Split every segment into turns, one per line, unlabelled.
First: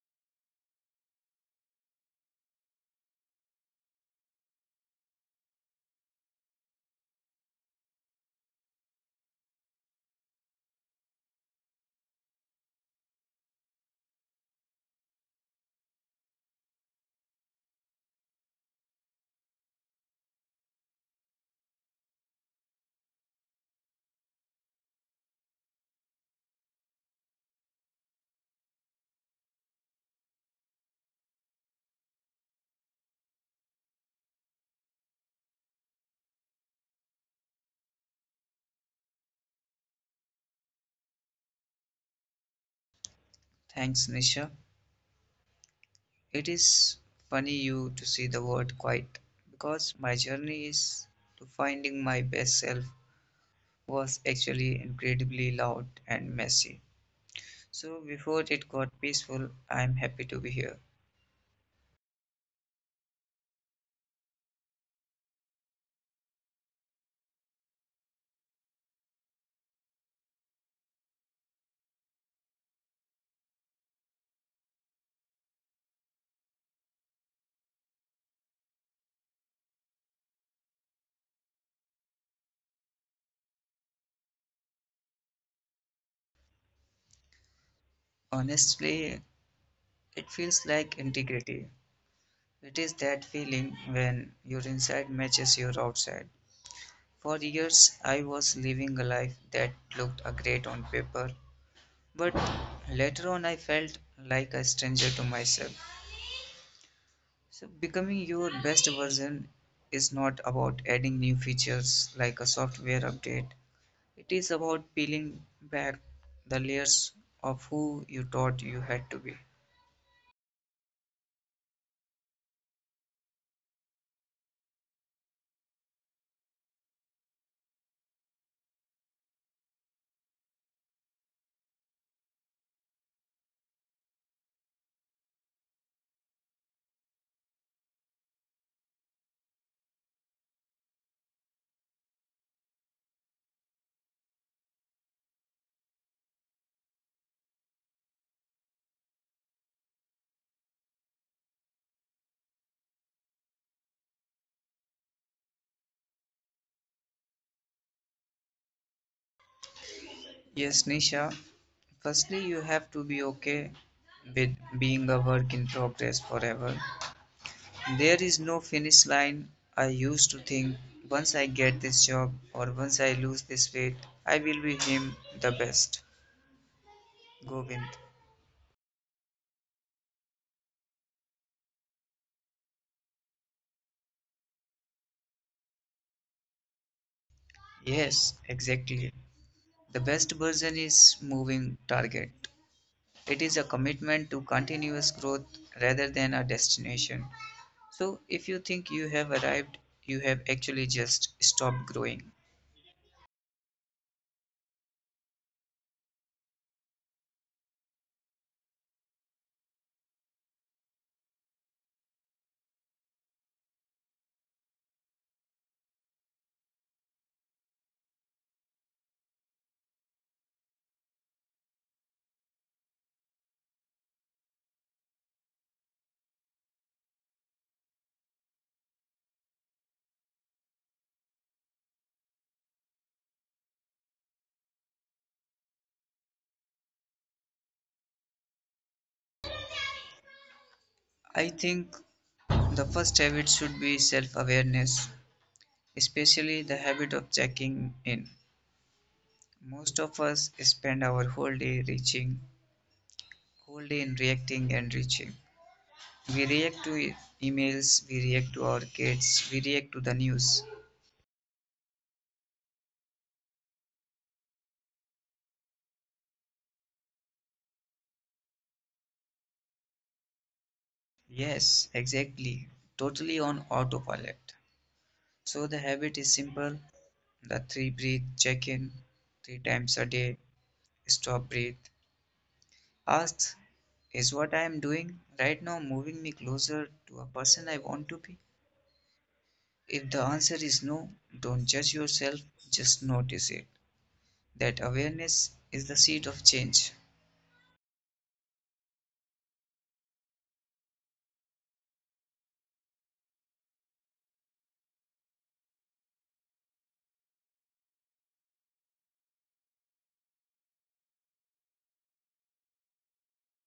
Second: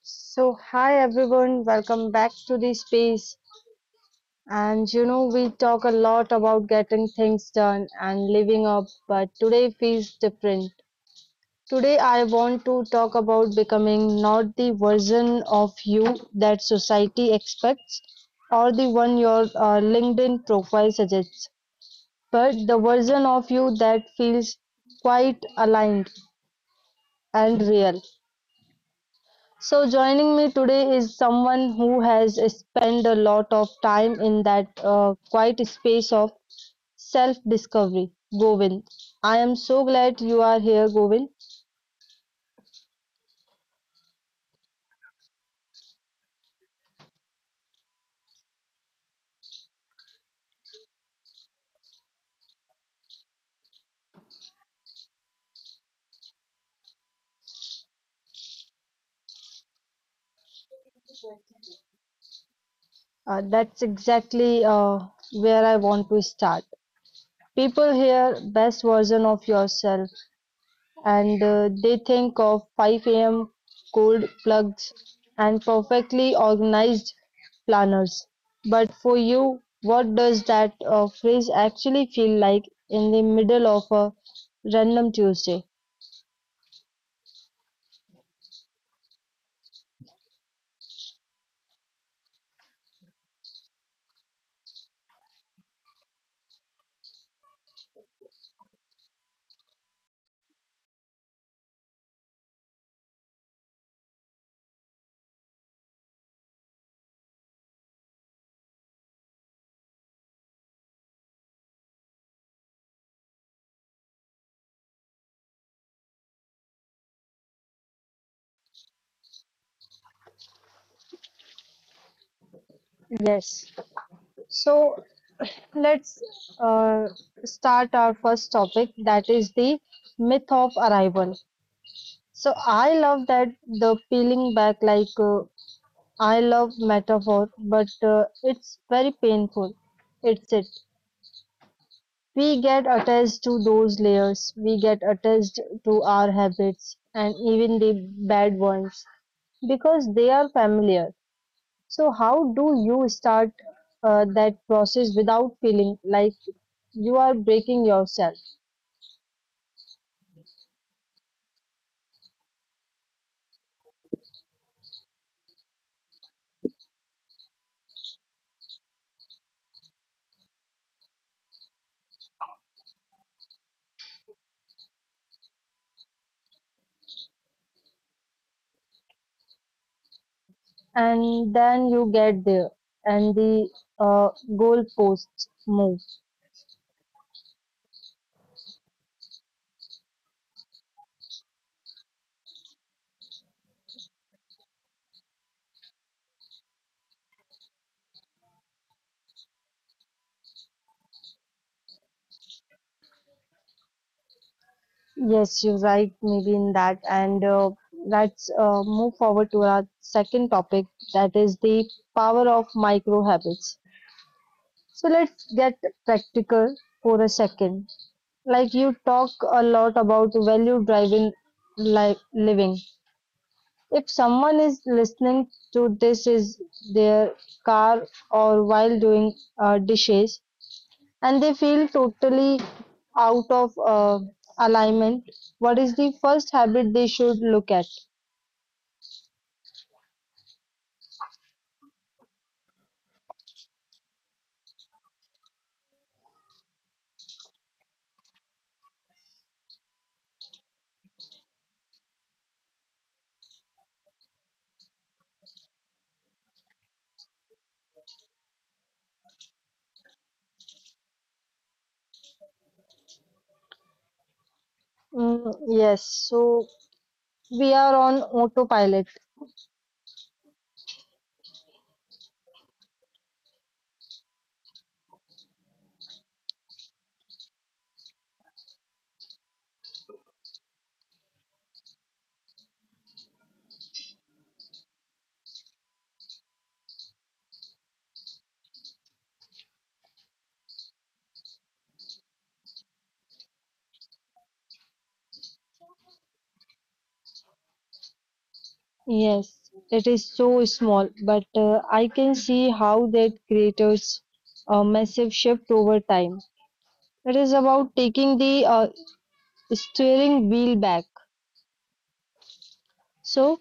So, hi everyone, welcome back to the space. We talk a lot about getting things done and living up, but today feels different. Today, I want to talk about becoming not the version of you that society expects or the one your LinkedIn profile suggests, but the version of you that feels quite aligned and real. So, joining me today is someone who has spent a lot of time in that quiet space of self discovery, Govind. I am so glad you are here, Govind.
Thanks, Nisha. It is funny you to see the word quite because my journey is to finding my best self was actually incredibly loud and messy. So before it got peaceful, I'm happy to be here.
That's exactly where I want to start. People hear best version of yourself and they think of 5 a.m. cold plugs and perfectly organized planners. But for you, what does that phrase actually feel like in the middle of a random Tuesday?
Honestly, it feels like integrity. It is that feeling when your inside matches your outside. For years, I was living a life that looked great on paper, but later on, I felt like a stranger to myself. So, becoming your best version is not about adding new features like a software update. It is about peeling back the layers of who you thought you had to be.
Yes. So let's uh, start our first topic, that is the myth of arrival. So I love that the peeling back, like I love metaphor, but it's very painful. It's it. We get attached to those layers. We get attached to our habits and even the bad ones because they are familiar. So how do you start that process without feeling like you are breaking yourself?
Yes, Nisha, firstly, you have to be okay with being a work in progress forever. There is no finish line. I used to think once I get this job or once I lose this weight, I will be him the best. Govind.
And then you get there, and the goalposts move.
Yes, exactly. The best version is moving target. It is a commitment to continuous growth rather than a destination. So, if you think you have arrived, you have actually just stopped growing.
Yes, you're right, maybe in that. And let's move forward to our second topic, that is the power of micro habits. So let's get practical for a second. Like, you talk a lot about value driving living. If someone is listening to this is their car or while doing dishes, and they feel totally out of alignment, what is the first habit they should look at?
I think the first habit should be self awareness, especially the habit of checking in. Most of us spend our whole day reaching, whole day in reacting and reaching. We react to emails, we react to our kids, we react to the news.
Mm, yes, so we are on autopilot.
Yes, exactly. Totally on autopilot. So the habit is simple. The three breath check in three times a day. Stop breath. Ask, is what I am doing right now moving me closer to a person I want to be? If the answer is no, don't judge yourself, just notice it. That awareness is the seed of change.
Yes, it is so small, but I can see how that creates a massive shift over time. It is about taking the steering wheel back. So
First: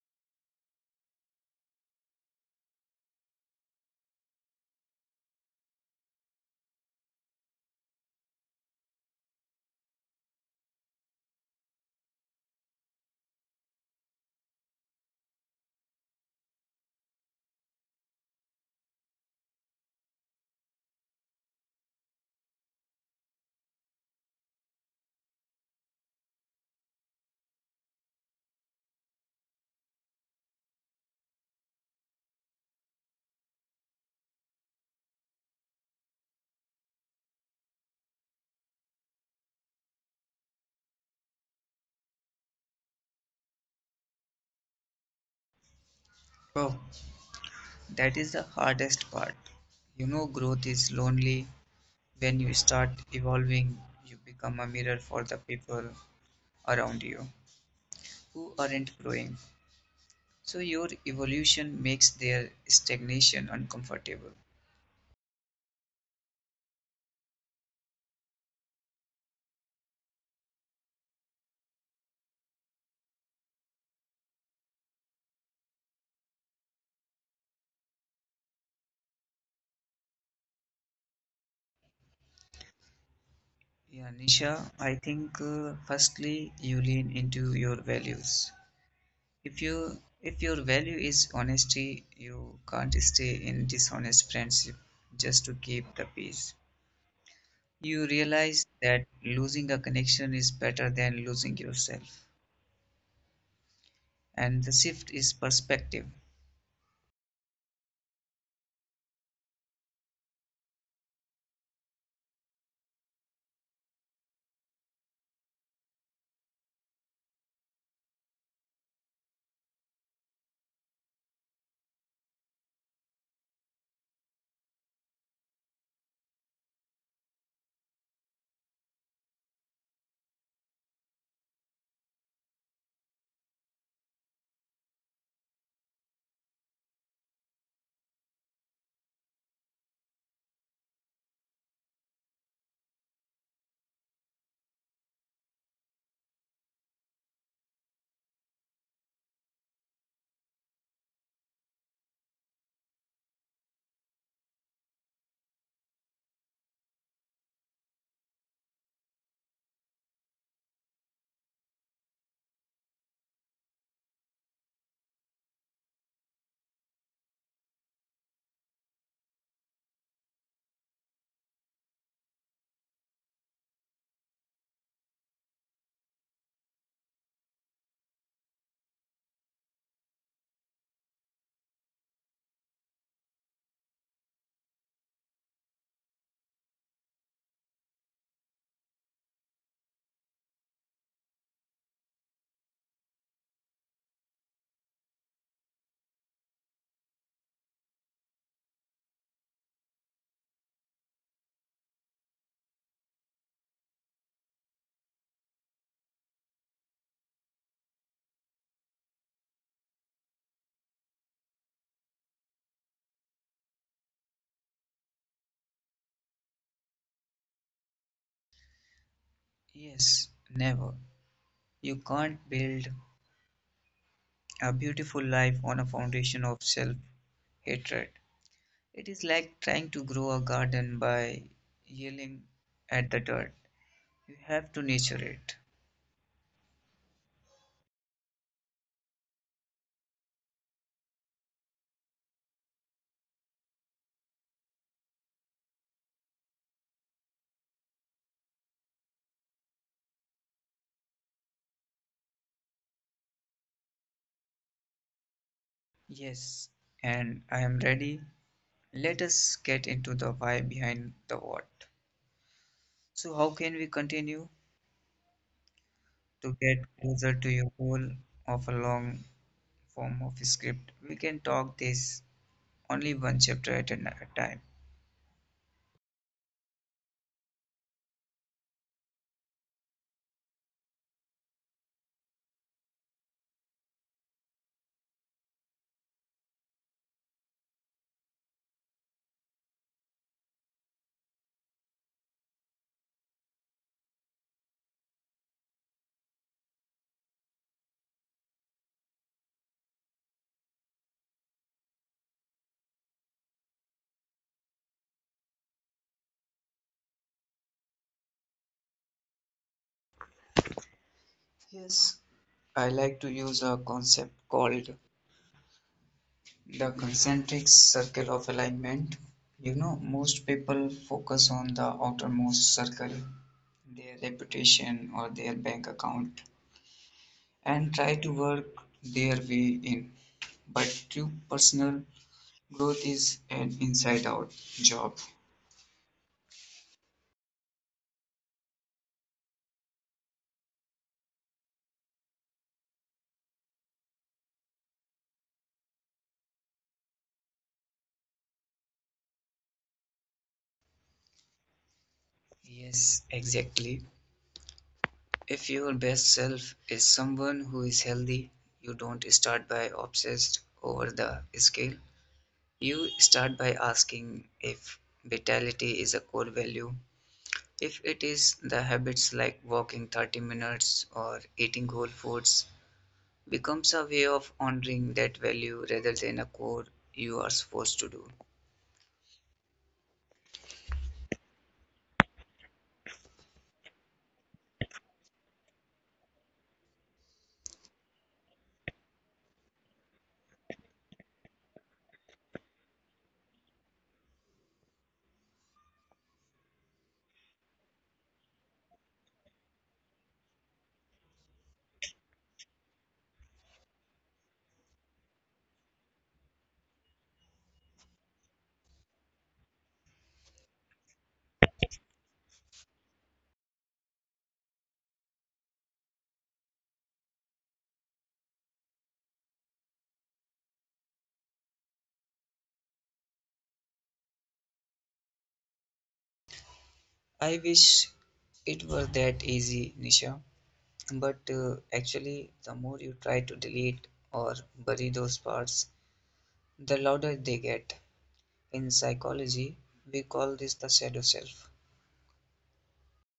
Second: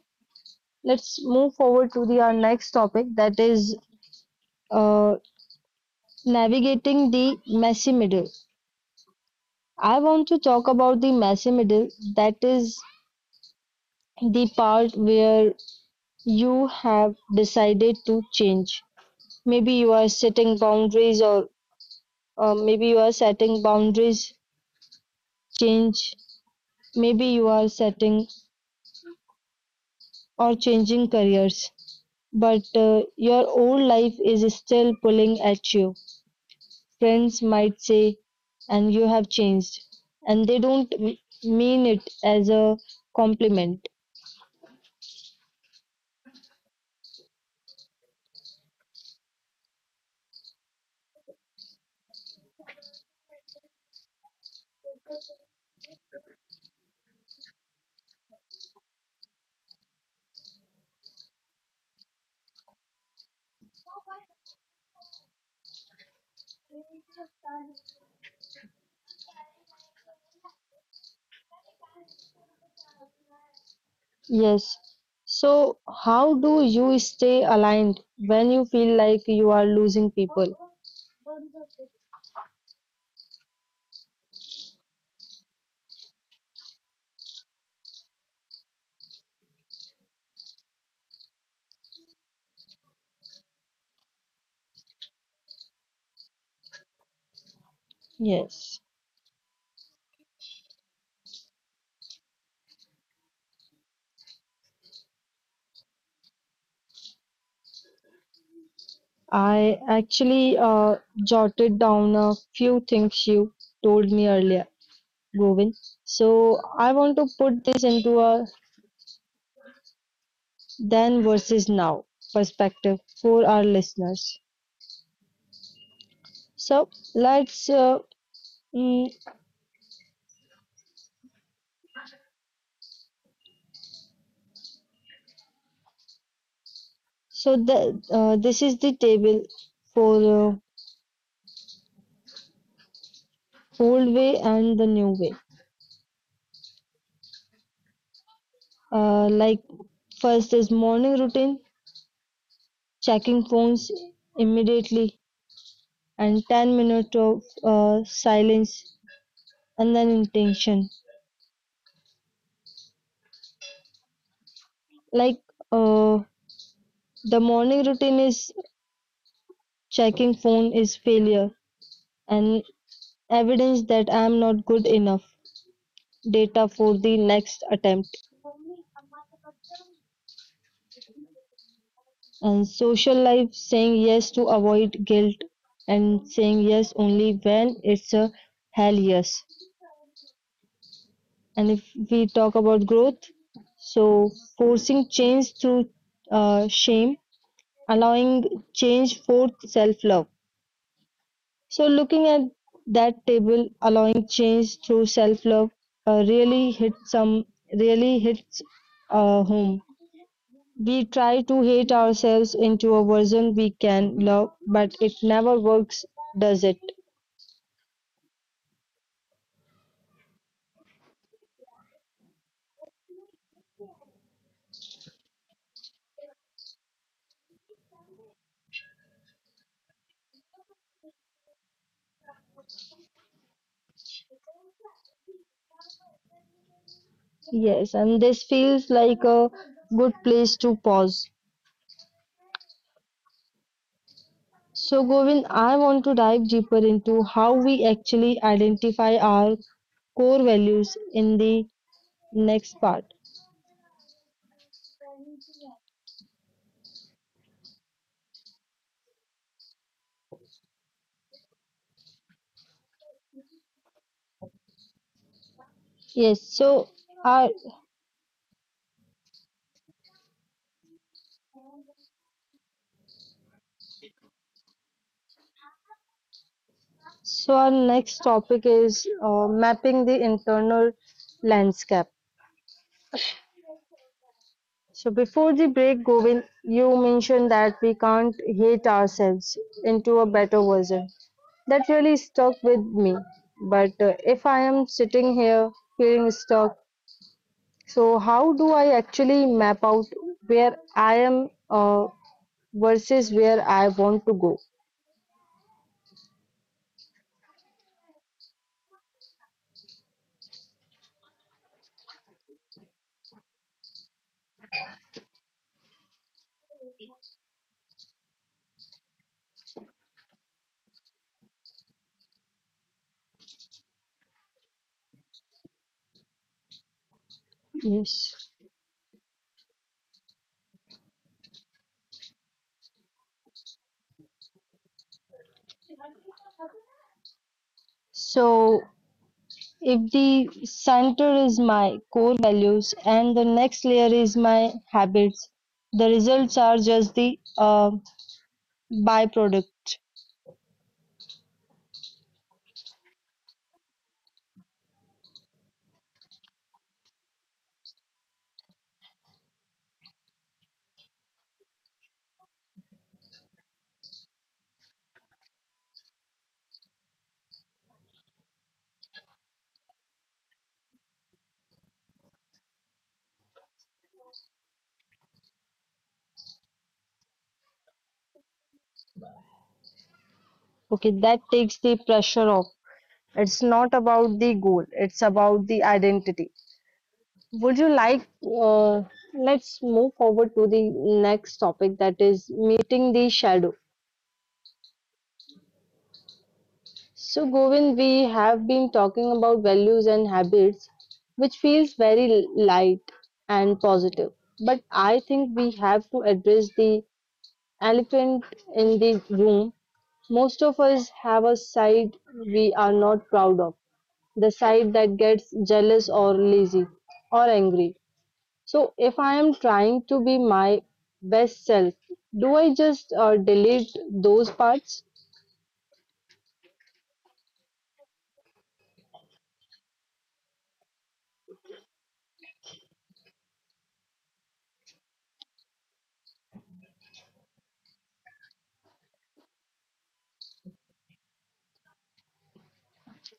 let's move forward to the our next topic, that is uh, navigating the messy middle. I want to talk about the messy middle. That is the part where you have decided to change. Maybe you are setting boundaries, or maybe you are setting boundaries, change. Maybe you are setting or changing careers, but your old life is still pulling at you. Friends might say, "And you have changed," and they don't mean it as a compliment.
Bro, that is the hardest part. You know, growth is lonely. When you start evolving, you become a mirror for the people around you who aren't growing. So your evolution makes their stagnation uncomfortable.
Yes. So, how do you stay aligned when you feel like you are losing people?
Yeah, Nisha, I think firstly you lean into your values. If your value is honesty, you can't stay in dishonest friendship just to keep the peace. You realize
Yes.
that losing a connection is better than losing yourself. And the shift is perspective.
I actually jotted down a few things you told me earlier, Govind. So, I want to put this into a then versus now perspective for our listeners. So, let's. Uh, mm, so, this is the table for old way and the new way. Like, first is morning routine, checking phones immediately, and 10 minutes of silence, and then intention. Like uh, the morning routine is checking phone is failure and evidence that I am not good enough. Data for the next attempt. And social life, saying yes to avoid guilt, and saying yes only when it's a hell yes. And if we talk about growth, so forcing change through shame, allowing change for self love. So, looking at that table, allowing change through self love uh, really hits some really hits home. We try to hate ourselves into a version we can love, but it never works, does it?
Yes, never. You can't build a beautiful life on a foundation of self hatred. It is like trying to grow a garden by yelling at the dirt. You have to nurture it.
Yes, and this feels like a good place to pause. So, Govind, I want to dive deeper into how we actually identify our core values in the next part.
Yes, and I am ready. Let us get into the why behind the what. So, how can we continue
Yes,
to get
so
closer to
our
your goal of a long form of script? We can talk this only one chapter at a time.
so our next topic is mapping the internal landscape. So before the break, Govind, you mentioned that we can't hate ourselves into a better version. That really stuck with me. But if I am sitting here feeling stuck, so how do I actually map out where I am versus where I want to go?
Yes, I like to use a concept called the concentric circle of alignment. You know, most people focus on the outermost circle, their reputation or their bank account, and try to
Yes.
work their way in. But true personal growth is an inside out job.
So, if the center is my core values and the next layer is my habits, the results are just the byproduct.
Yes, exactly. If your best self is someone who is healthy, you don't start by obsessed over the scale. You start by asking if vitality is a core value. If it is, the habits like walking 30 minutes or eating whole foods becomes a way of honoring that value rather than a core you are supposed to do.
Okay, that takes the pressure off. It's not about the goal, it's about the identity. Would you like, uh, let's move forward to the next topic, that is meeting the shadow. So, Govind, we have been talking about values and habits, which feels very light and positive. But I think we have to address the elephant in the room. Most of us have a side we are not proud of, the side that gets jealous or lazy or angry. So if I am trying to be my best self, do I just delete those parts?
I wish it were that easy, Nisha. But actually, the more you try to delete or bury those parts, the louder they get. In psychology, we call this the shadow self.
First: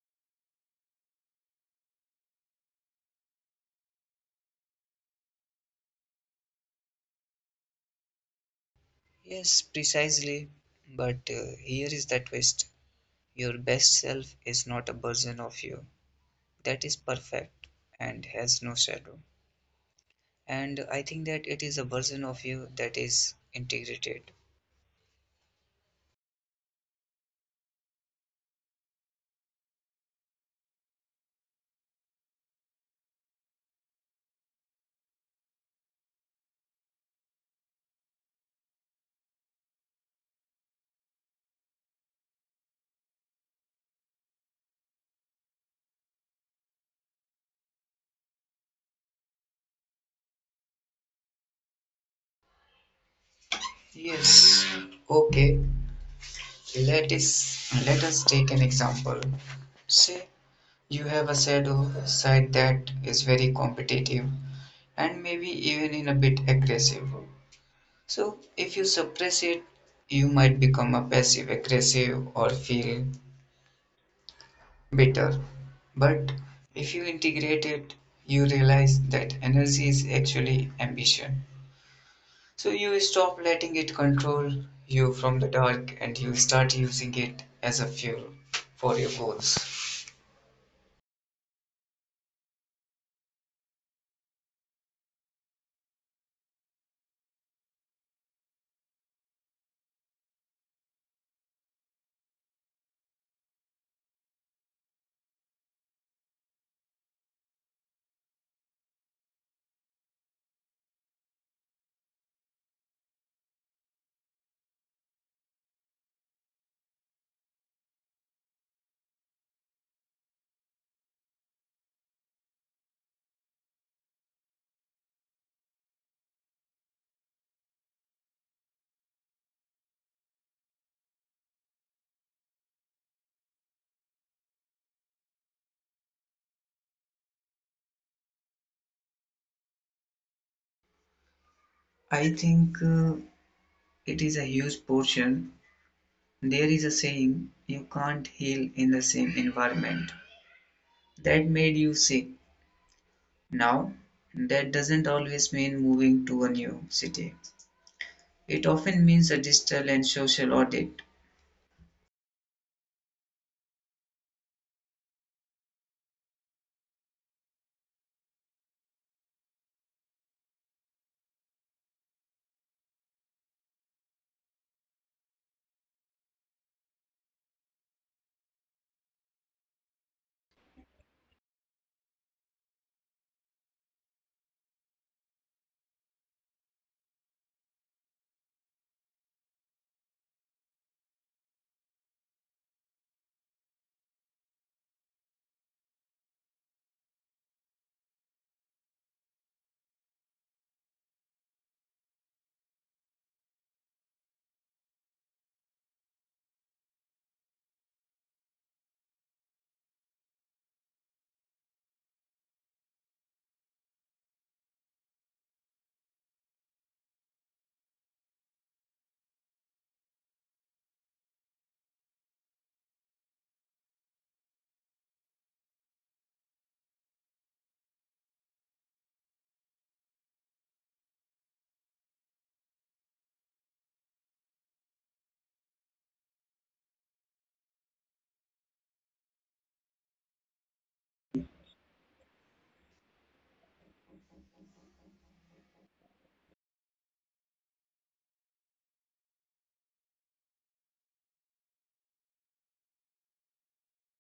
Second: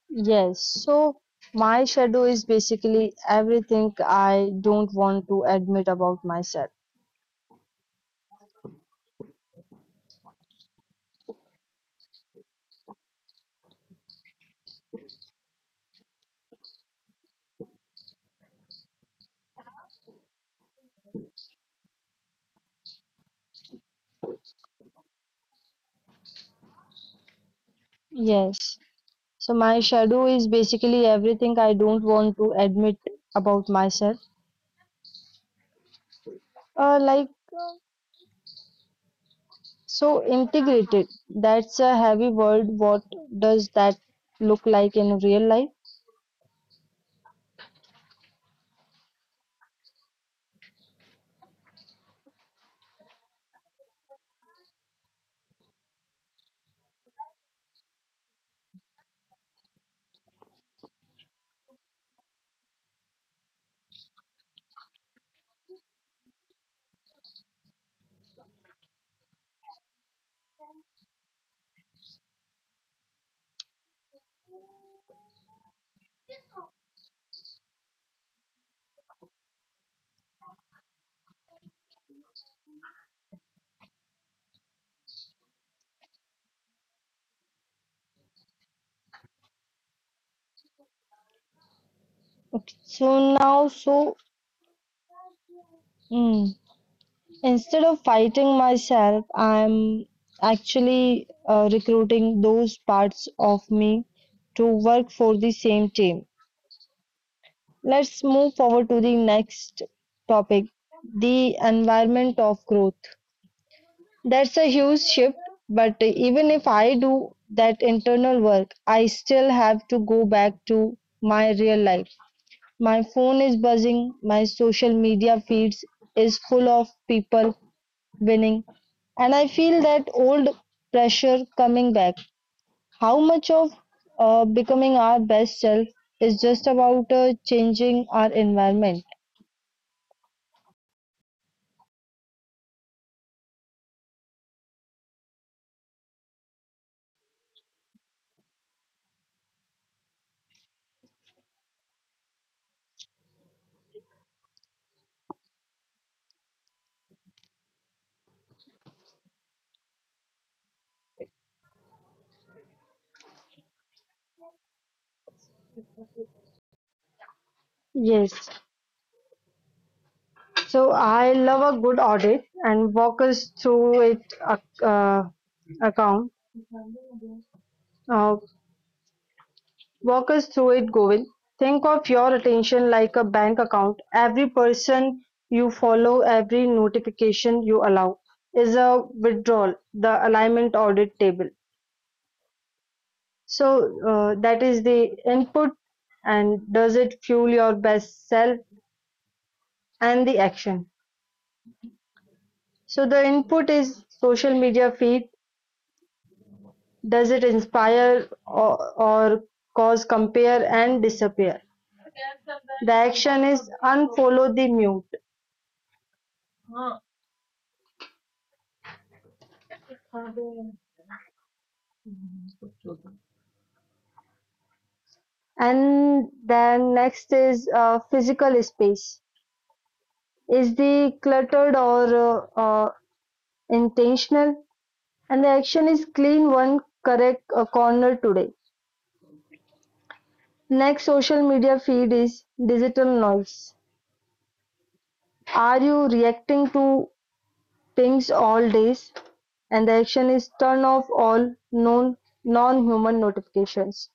Yes, so my shadow is basically everything I don't want to admit about myself.
Yes, precisely. But here is the twist. Your best self is not a version of you that is perfect and has no shadow. And I think that it is a version of you that is integrated.
Yes, so my shadow is basically everything I don't want to admit about myself. Uh, like, so integrated, that's a heavy word. What does that look like in real life?
Yes. Okay. Let us take an example. Say you have a shadow side that is very competitive and maybe even in a bit aggressive. So, if you suppress it, you might become a passive aggressive or feel bitter. But if you integrate it, you realize that energy is actually ambition. So, you stop letting it control you from the dark and you start using it as a fuel for your goals.
Okay, so now, so instead of fighting myself, I'm actually recruiting those parts of me to work for the same team. Let's move forward to the next topic, the environment of growth. That's a huge shift, but even if I do that internal work, I still have to go back to my real life. My phone is buzzing, my social media feeds is full of people winning. And I feel that old pressure coming back. How much of becoming our best self is just about changing our environment?
I think it is a huge portion. There is a saying, you can't heal in the same environment that made you sick. Now, that doesn't always mean moving to a new city. It often means a digital and social audit.
Yes. So I love a good audit, and walk us through it ac- uh, account. Uh, Walk us through it, Govind. Think of your attention like a bank account. Every person you follow, every notification you allow is a withdrawal, the alignment audit table. So that is the input, and does it fuel your best self and the action? So the input is social media feed. Does it inspire, or cause compare and disappear? The action is unfollow the mute. And then next is physical space. Is the cluttered or intentional? And the action is clean one correct corner today. Next social media feed is digital noise. Are you reacting to pings all days? And the action is turn off all known non-human notifications.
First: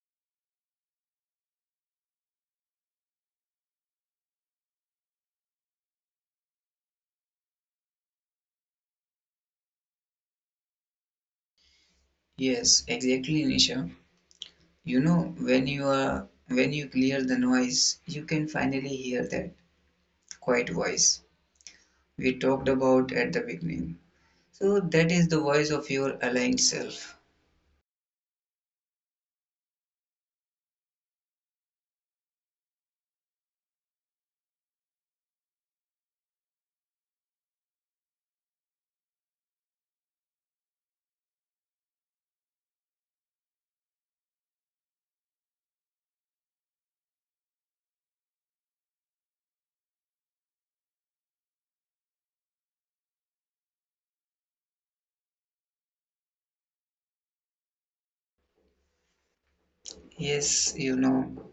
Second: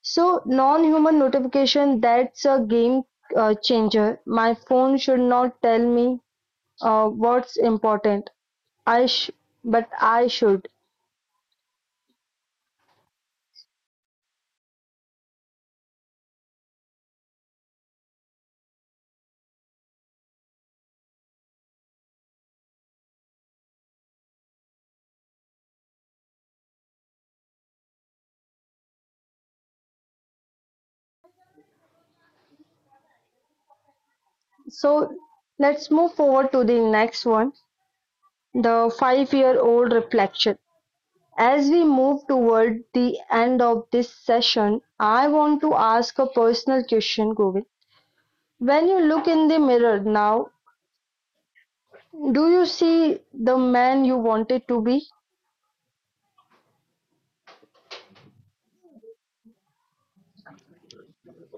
So non-human notification, that's a game changer. My phone should not tell me what's important. I sh- but I should.
Yes, exactly, Nisha. You know, when you are when you clear the noise, you can finally hear that quiet voice we talked about at the beginning. So that is the voice of your aligned self.
So let's move forward to the next one, the five-year-old reflection. As we move toward the end of this session, I want to ask a personal question, Govind. When you look in the mirror now, do you see the man you wanted to be?
Yes, you know,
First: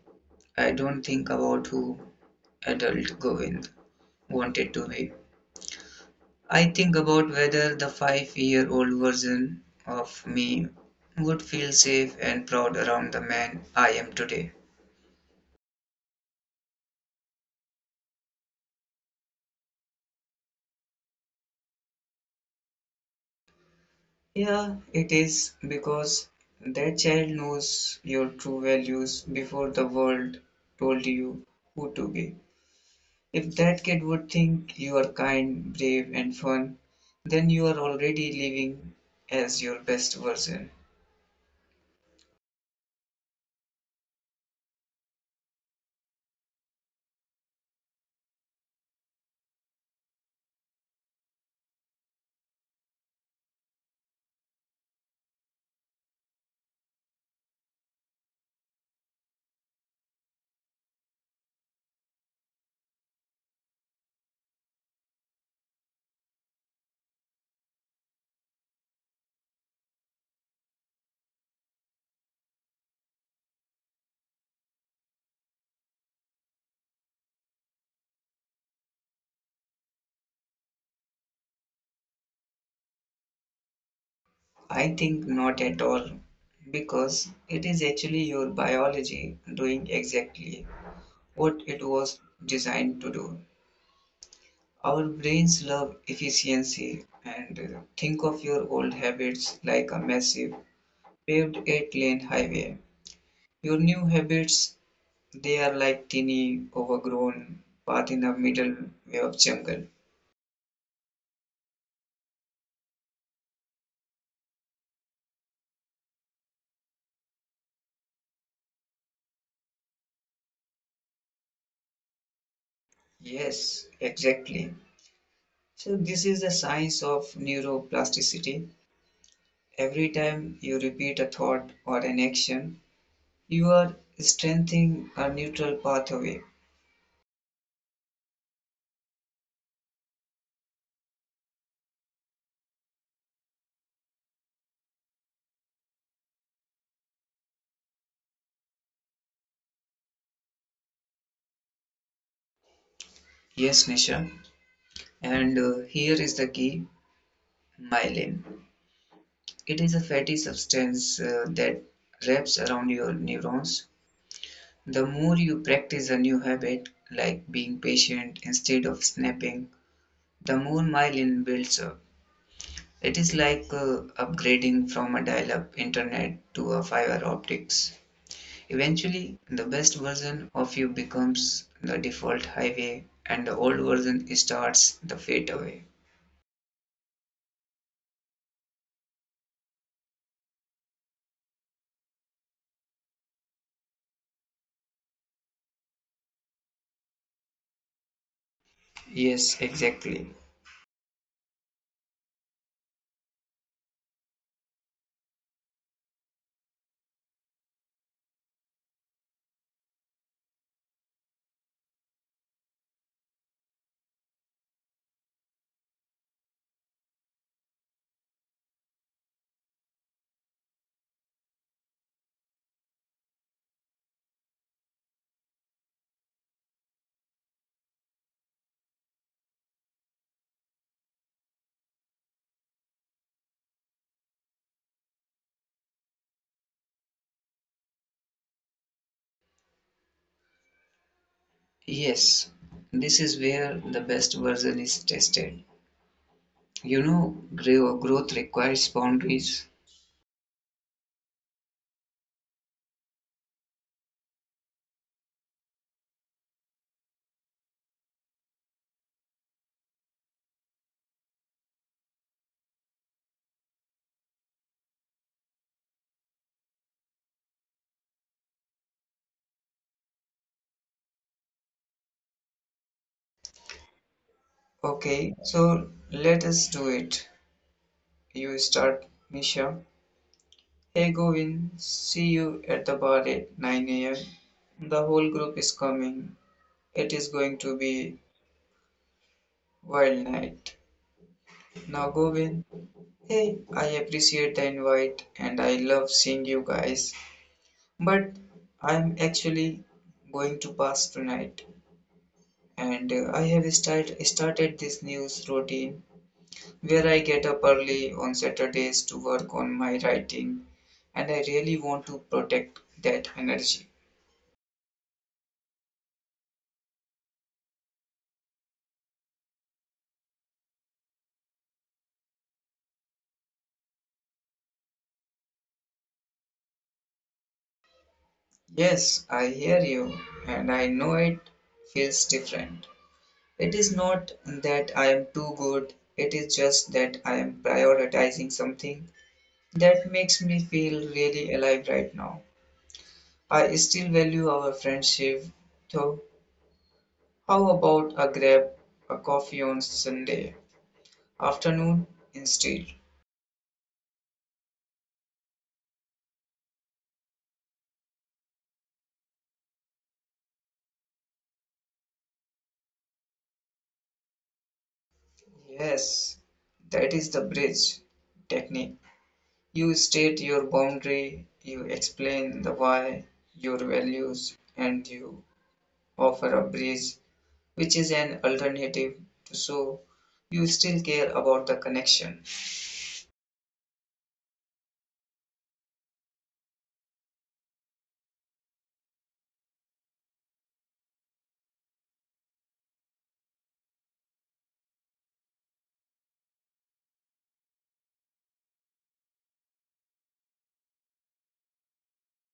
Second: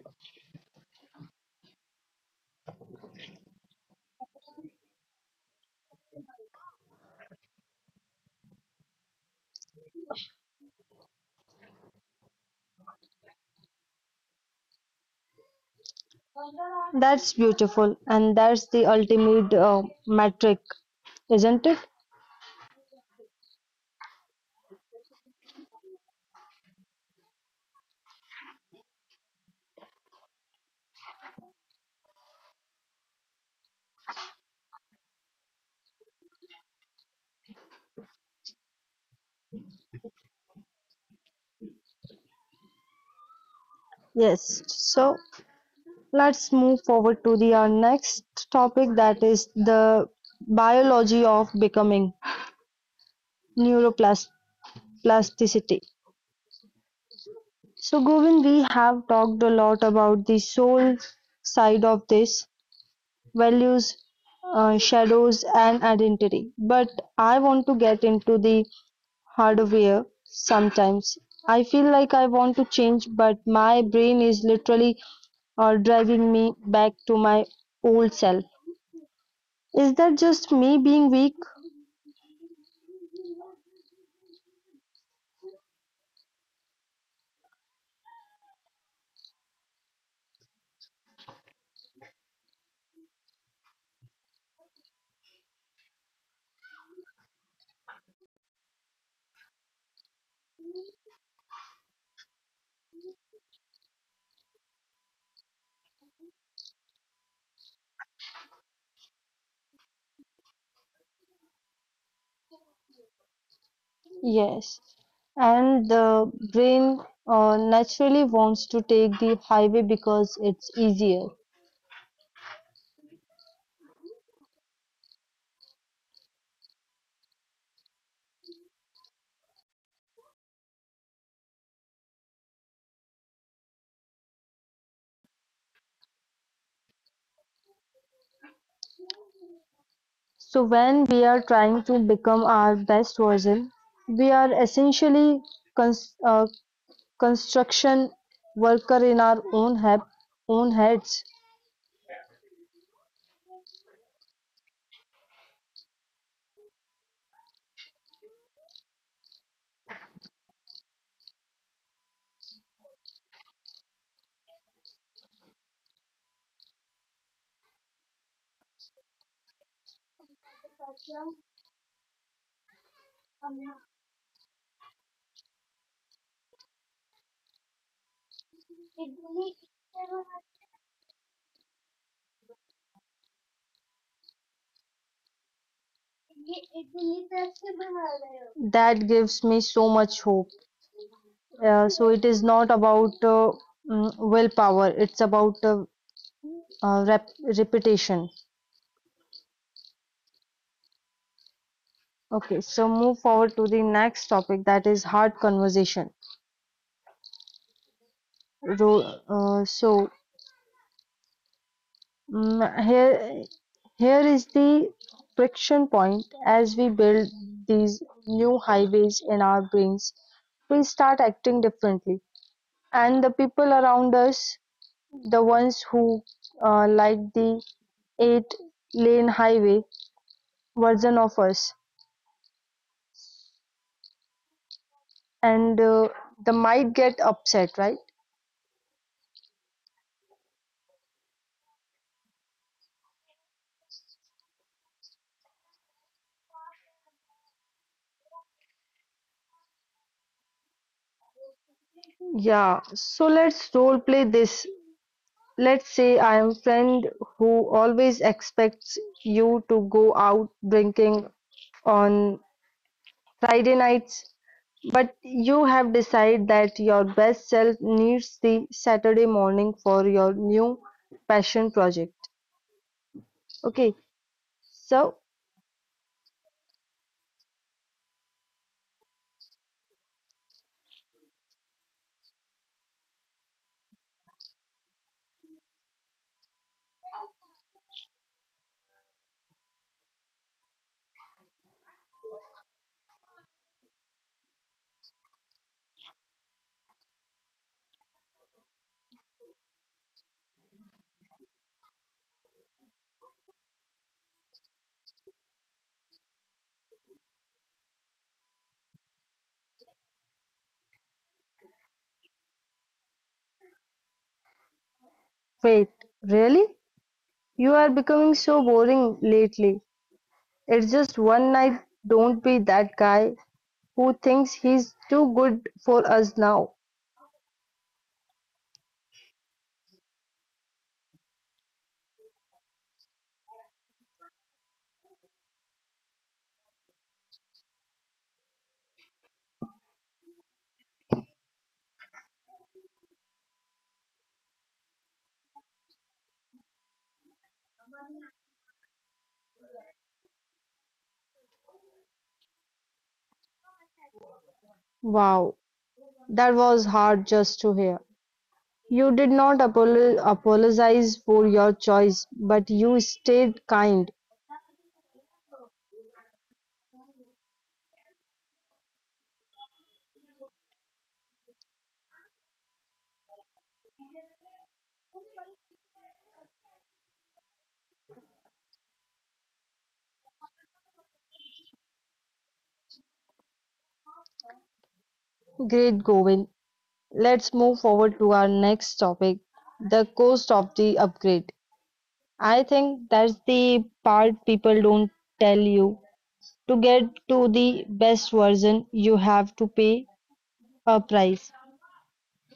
I don't think about who adult Govind wanted to be. I think about whether the 5-year old version of me would feel safe and proud around the man I am today.
That's beautiful, and that's the ultimate metric, isn't it?
Yeah, it is because that child knows your true values before the world told you who to be. If that kid would think you are kind, brave, and fun, then you are already living as your best version.
Yes. So let's move forward to the our next topic, that is the biology of becoming, neuroplasticity. So, Govind, we have talked a lot about the soul side of this, values, shadows, and identity. But I want to get into the hardware. Sometimes I feel like I want to change, but my brain is literally driving me back to my old self. Is that just me being weak?
I think not at all, because it is actually your biology doing exactly what it was designed to do. Our brains love efficiency, and think of your old habits like a massive paved eight-lane highway. Your new habits, they are like tiny, overgrown path in the middle way of jungle.
Yes. And the brain naturally wants to take the highway because it's easier.
Yes, exactly. So, this is the science of neuroplasticity. Every time you repeat a thought or an action, you are strengthening a neutral pathway.
So when we are trying to become our best version, we are essentially cons- uh, construction worker in our own heads.
Yes, Nisha. And here is the key myelin. It is a fatty substance that wraps around your neurons. The more you practice a new habit, like being patient instead of snapping, the more myelin builds up. It is like upgrading from a dial up internet to a fiber optics. Eventually, the best version of you becomes the default highway and the old version starts the fadeaway.
That gives me so much hope. So it is not about willpower; it's about uh, rep- repetition.
Yes, exactly.
Okay, so move forward to the next topic, that is hard conversation. Ro- uh, so Mm, here, Here is the friction point. As we build these new highways in our brains, we start acting differently, and the people around us, the ones who like the eight-lane highway version of us, and they might get upset, right?
Yes, this is where the best version is tested. You know, growth requires boundaries.
Yeah, so let's role play this. Let's say I am friend who always expects you to go out drinking on Friday nights, but you have decided that your best self needs the Saturday morning for your new passion project. Okay, so
Okay, so let us do it. You start, Misha. Hey, Govin, see you at the bar at 9 am. The whole group is coming. It is going to be wild night. Now Govind, hey, I appreciate the invite and I love seeing you guys. But I'm actually going to pass tonight and I have started this news routine where I get up early on Saturdays to work on my writing and I really want to protect that energy.
wait, really? You are becoming so boring lately. It's just one night. Don't be that guy who thinks he's too good for us now.
Yes, I hear you and I know it feels different. It is not that I am too good, it is just that I am prioritizing something that makes me feel really alive right now. I still value our friendship, though. How about a coffee on Sunday afternoon instead?
Wow, that was hard just to hear. You did not apologize for your choice, but you stayed kind.
Yes, that is the bridge technique. You state your boundary, you explain the why, your values, and you offer a bridge which is an alternative to so you still care about the connection.
Great, Govind. Let's move forward to our next topic, the cost of the upgrade. I think that's the part people don't tell you. To get to the best version, you have to pay a price.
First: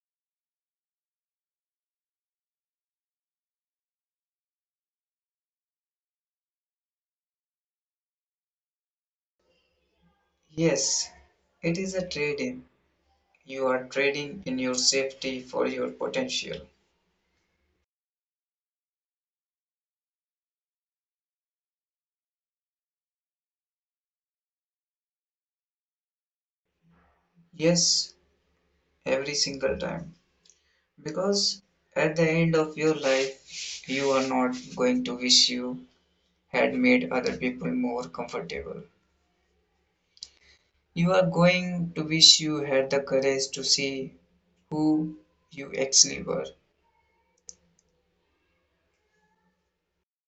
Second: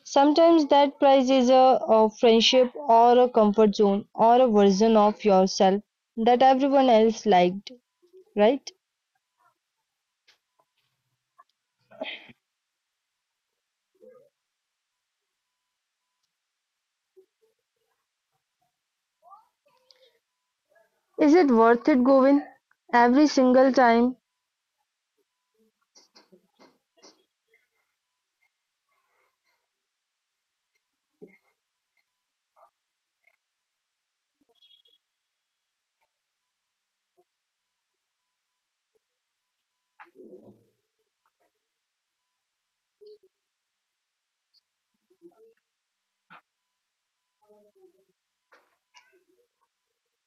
Sometimes that price is a friendship or a comfort zone or a version of yourself that everyone else liked, right?
Yes, it is a trade in. You are trading in your safety for your potential.
Is it worth it, Govind? Every single time?
Yes, every single time. Because at the end of your life, you are not going to wish you had made other people more comfortable. You are going to wish you had the courage to see who you actually were.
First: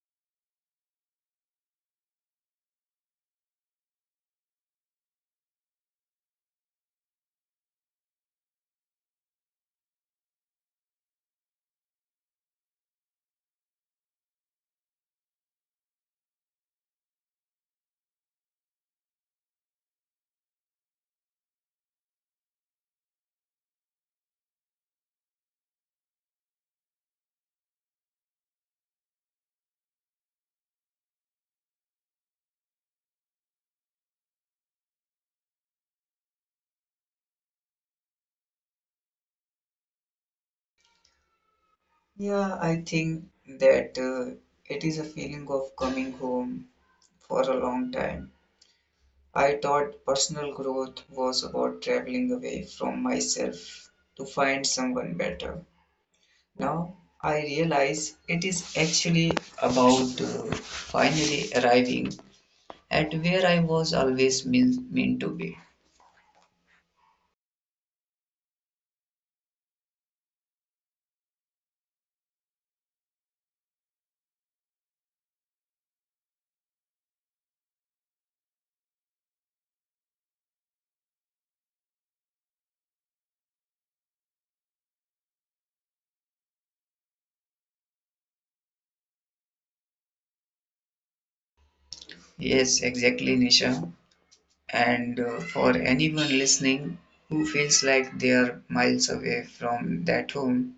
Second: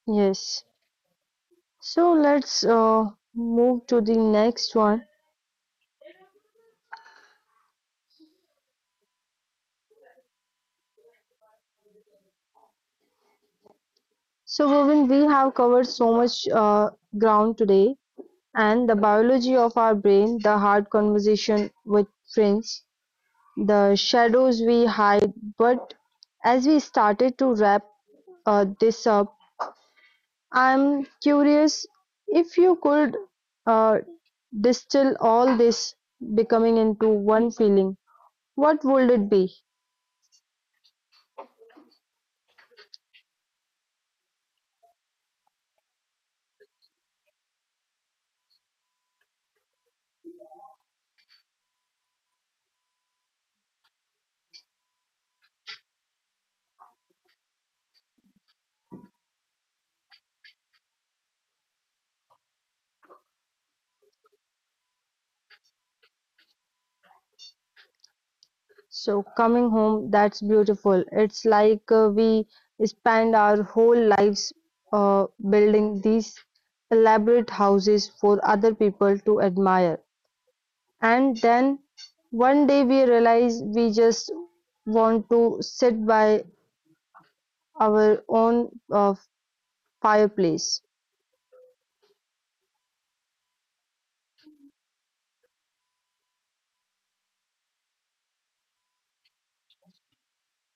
Yes. So let's move to the next one. So, Govind, we have covered so much ground today, and the biology of our brain, the hard conversation with friends, the shadows we hide. But as we started to wrap this up, I'm curious, if you could uh, distill all this becoming into one feeling, what would it be?
Yeah, I think that it is a feeling of coming home for a long time. I thought personal growth was about traveling away from myself to find someone better. Now I realize it is actually about finally arriving at where I was always meant to be.
So coming home, that's beautiful. It's like we spend our whole lives building these elaborate houses for other people to admire. And then one day we realize we just want to sit by our own fireplace.
Yes, exactly, Nisha. And for anyone listening who feels like they are miles away from that home,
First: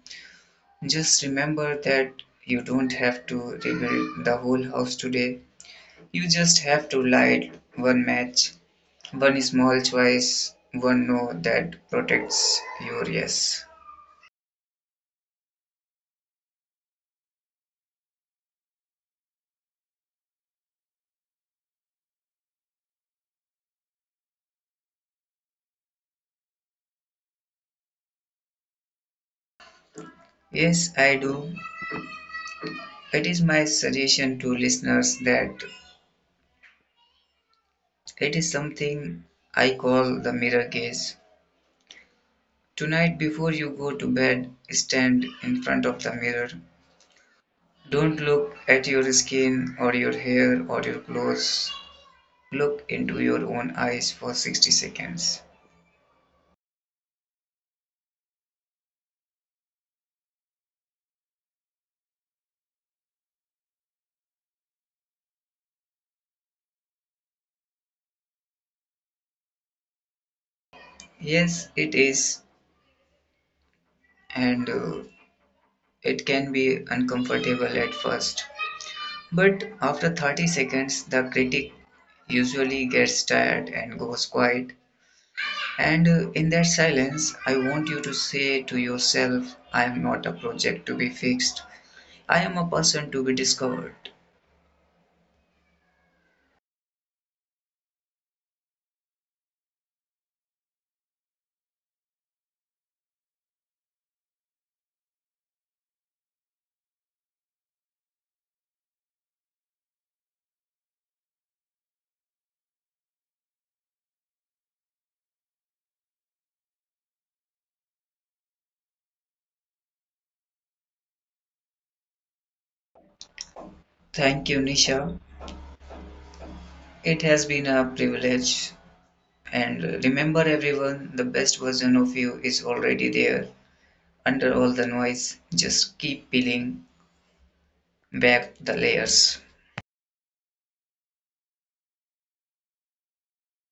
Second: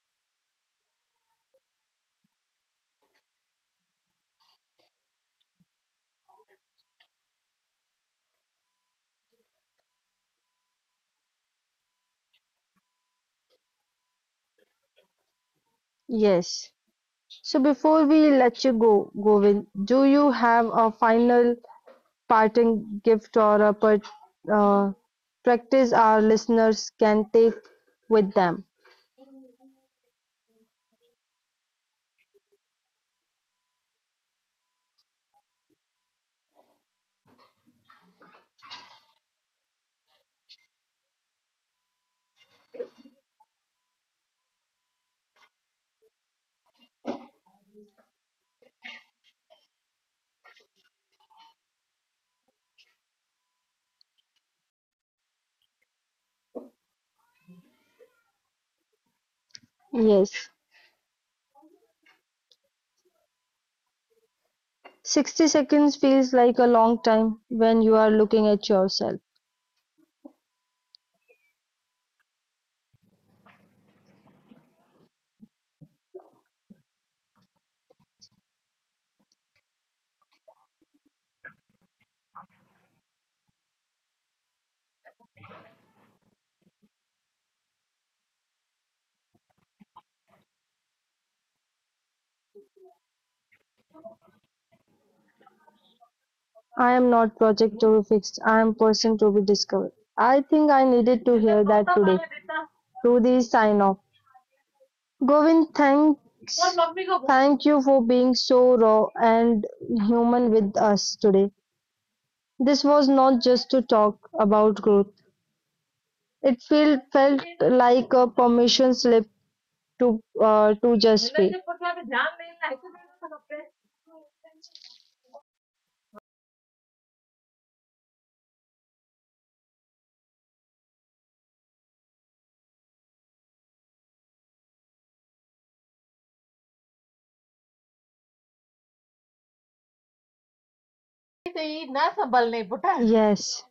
just remember that you don't have to rebuild the whole house today. You just have to light one match, one small choice, one no that protects your yes.
Yes. So before we let you go, Govind, do you have a final parting gift or a uh, practice our listeners can take with them?
Yes, I do. It is my suggestion to listeners that it is something I call the mirror gaze. Tonight, before you go to bed, stand in front of the mirror. Don't look at your skin or your hair or your clothes. Look into your own eyes for 60 seconds.
Yes. 60 seconds feels like a long time when you are looking at yourself.
Yes, it is, and it can be uncomfortable at first. But after 30 seconds, the critic usually gets tired and goes quiet. And in that silence, I want you to say to yourself, I am not a project to be fixed, I am a person to be discovered.
I am not project to be fixed. I am person to be discovered. I think I needed to hear that today. To the sign off. Govind, thanks. Thank you for being so raw and human with us today. This was not just to talk about growth. It felt like a permission slip to just be.
Thank you, Nisha. It has been a privilege. And remember everyone, the best version of you is already there. Under all the noise, just keep peeling back the layers.
Yes.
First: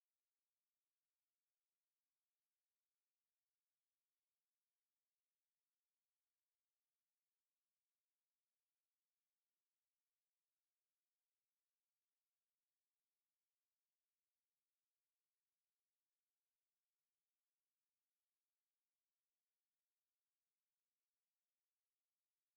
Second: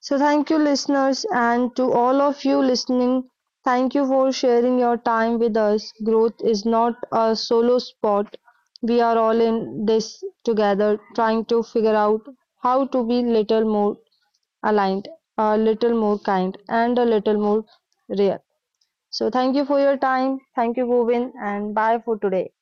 So thank you, listeners, and to all of you listening. Thank you for sharing your time with us. Growth is not a solo sport. We are all in this together, trying to figure out how to be little more aligned, a little more kind, and a little more real. So thank you for your time. Thank you, Govind, and bye for today.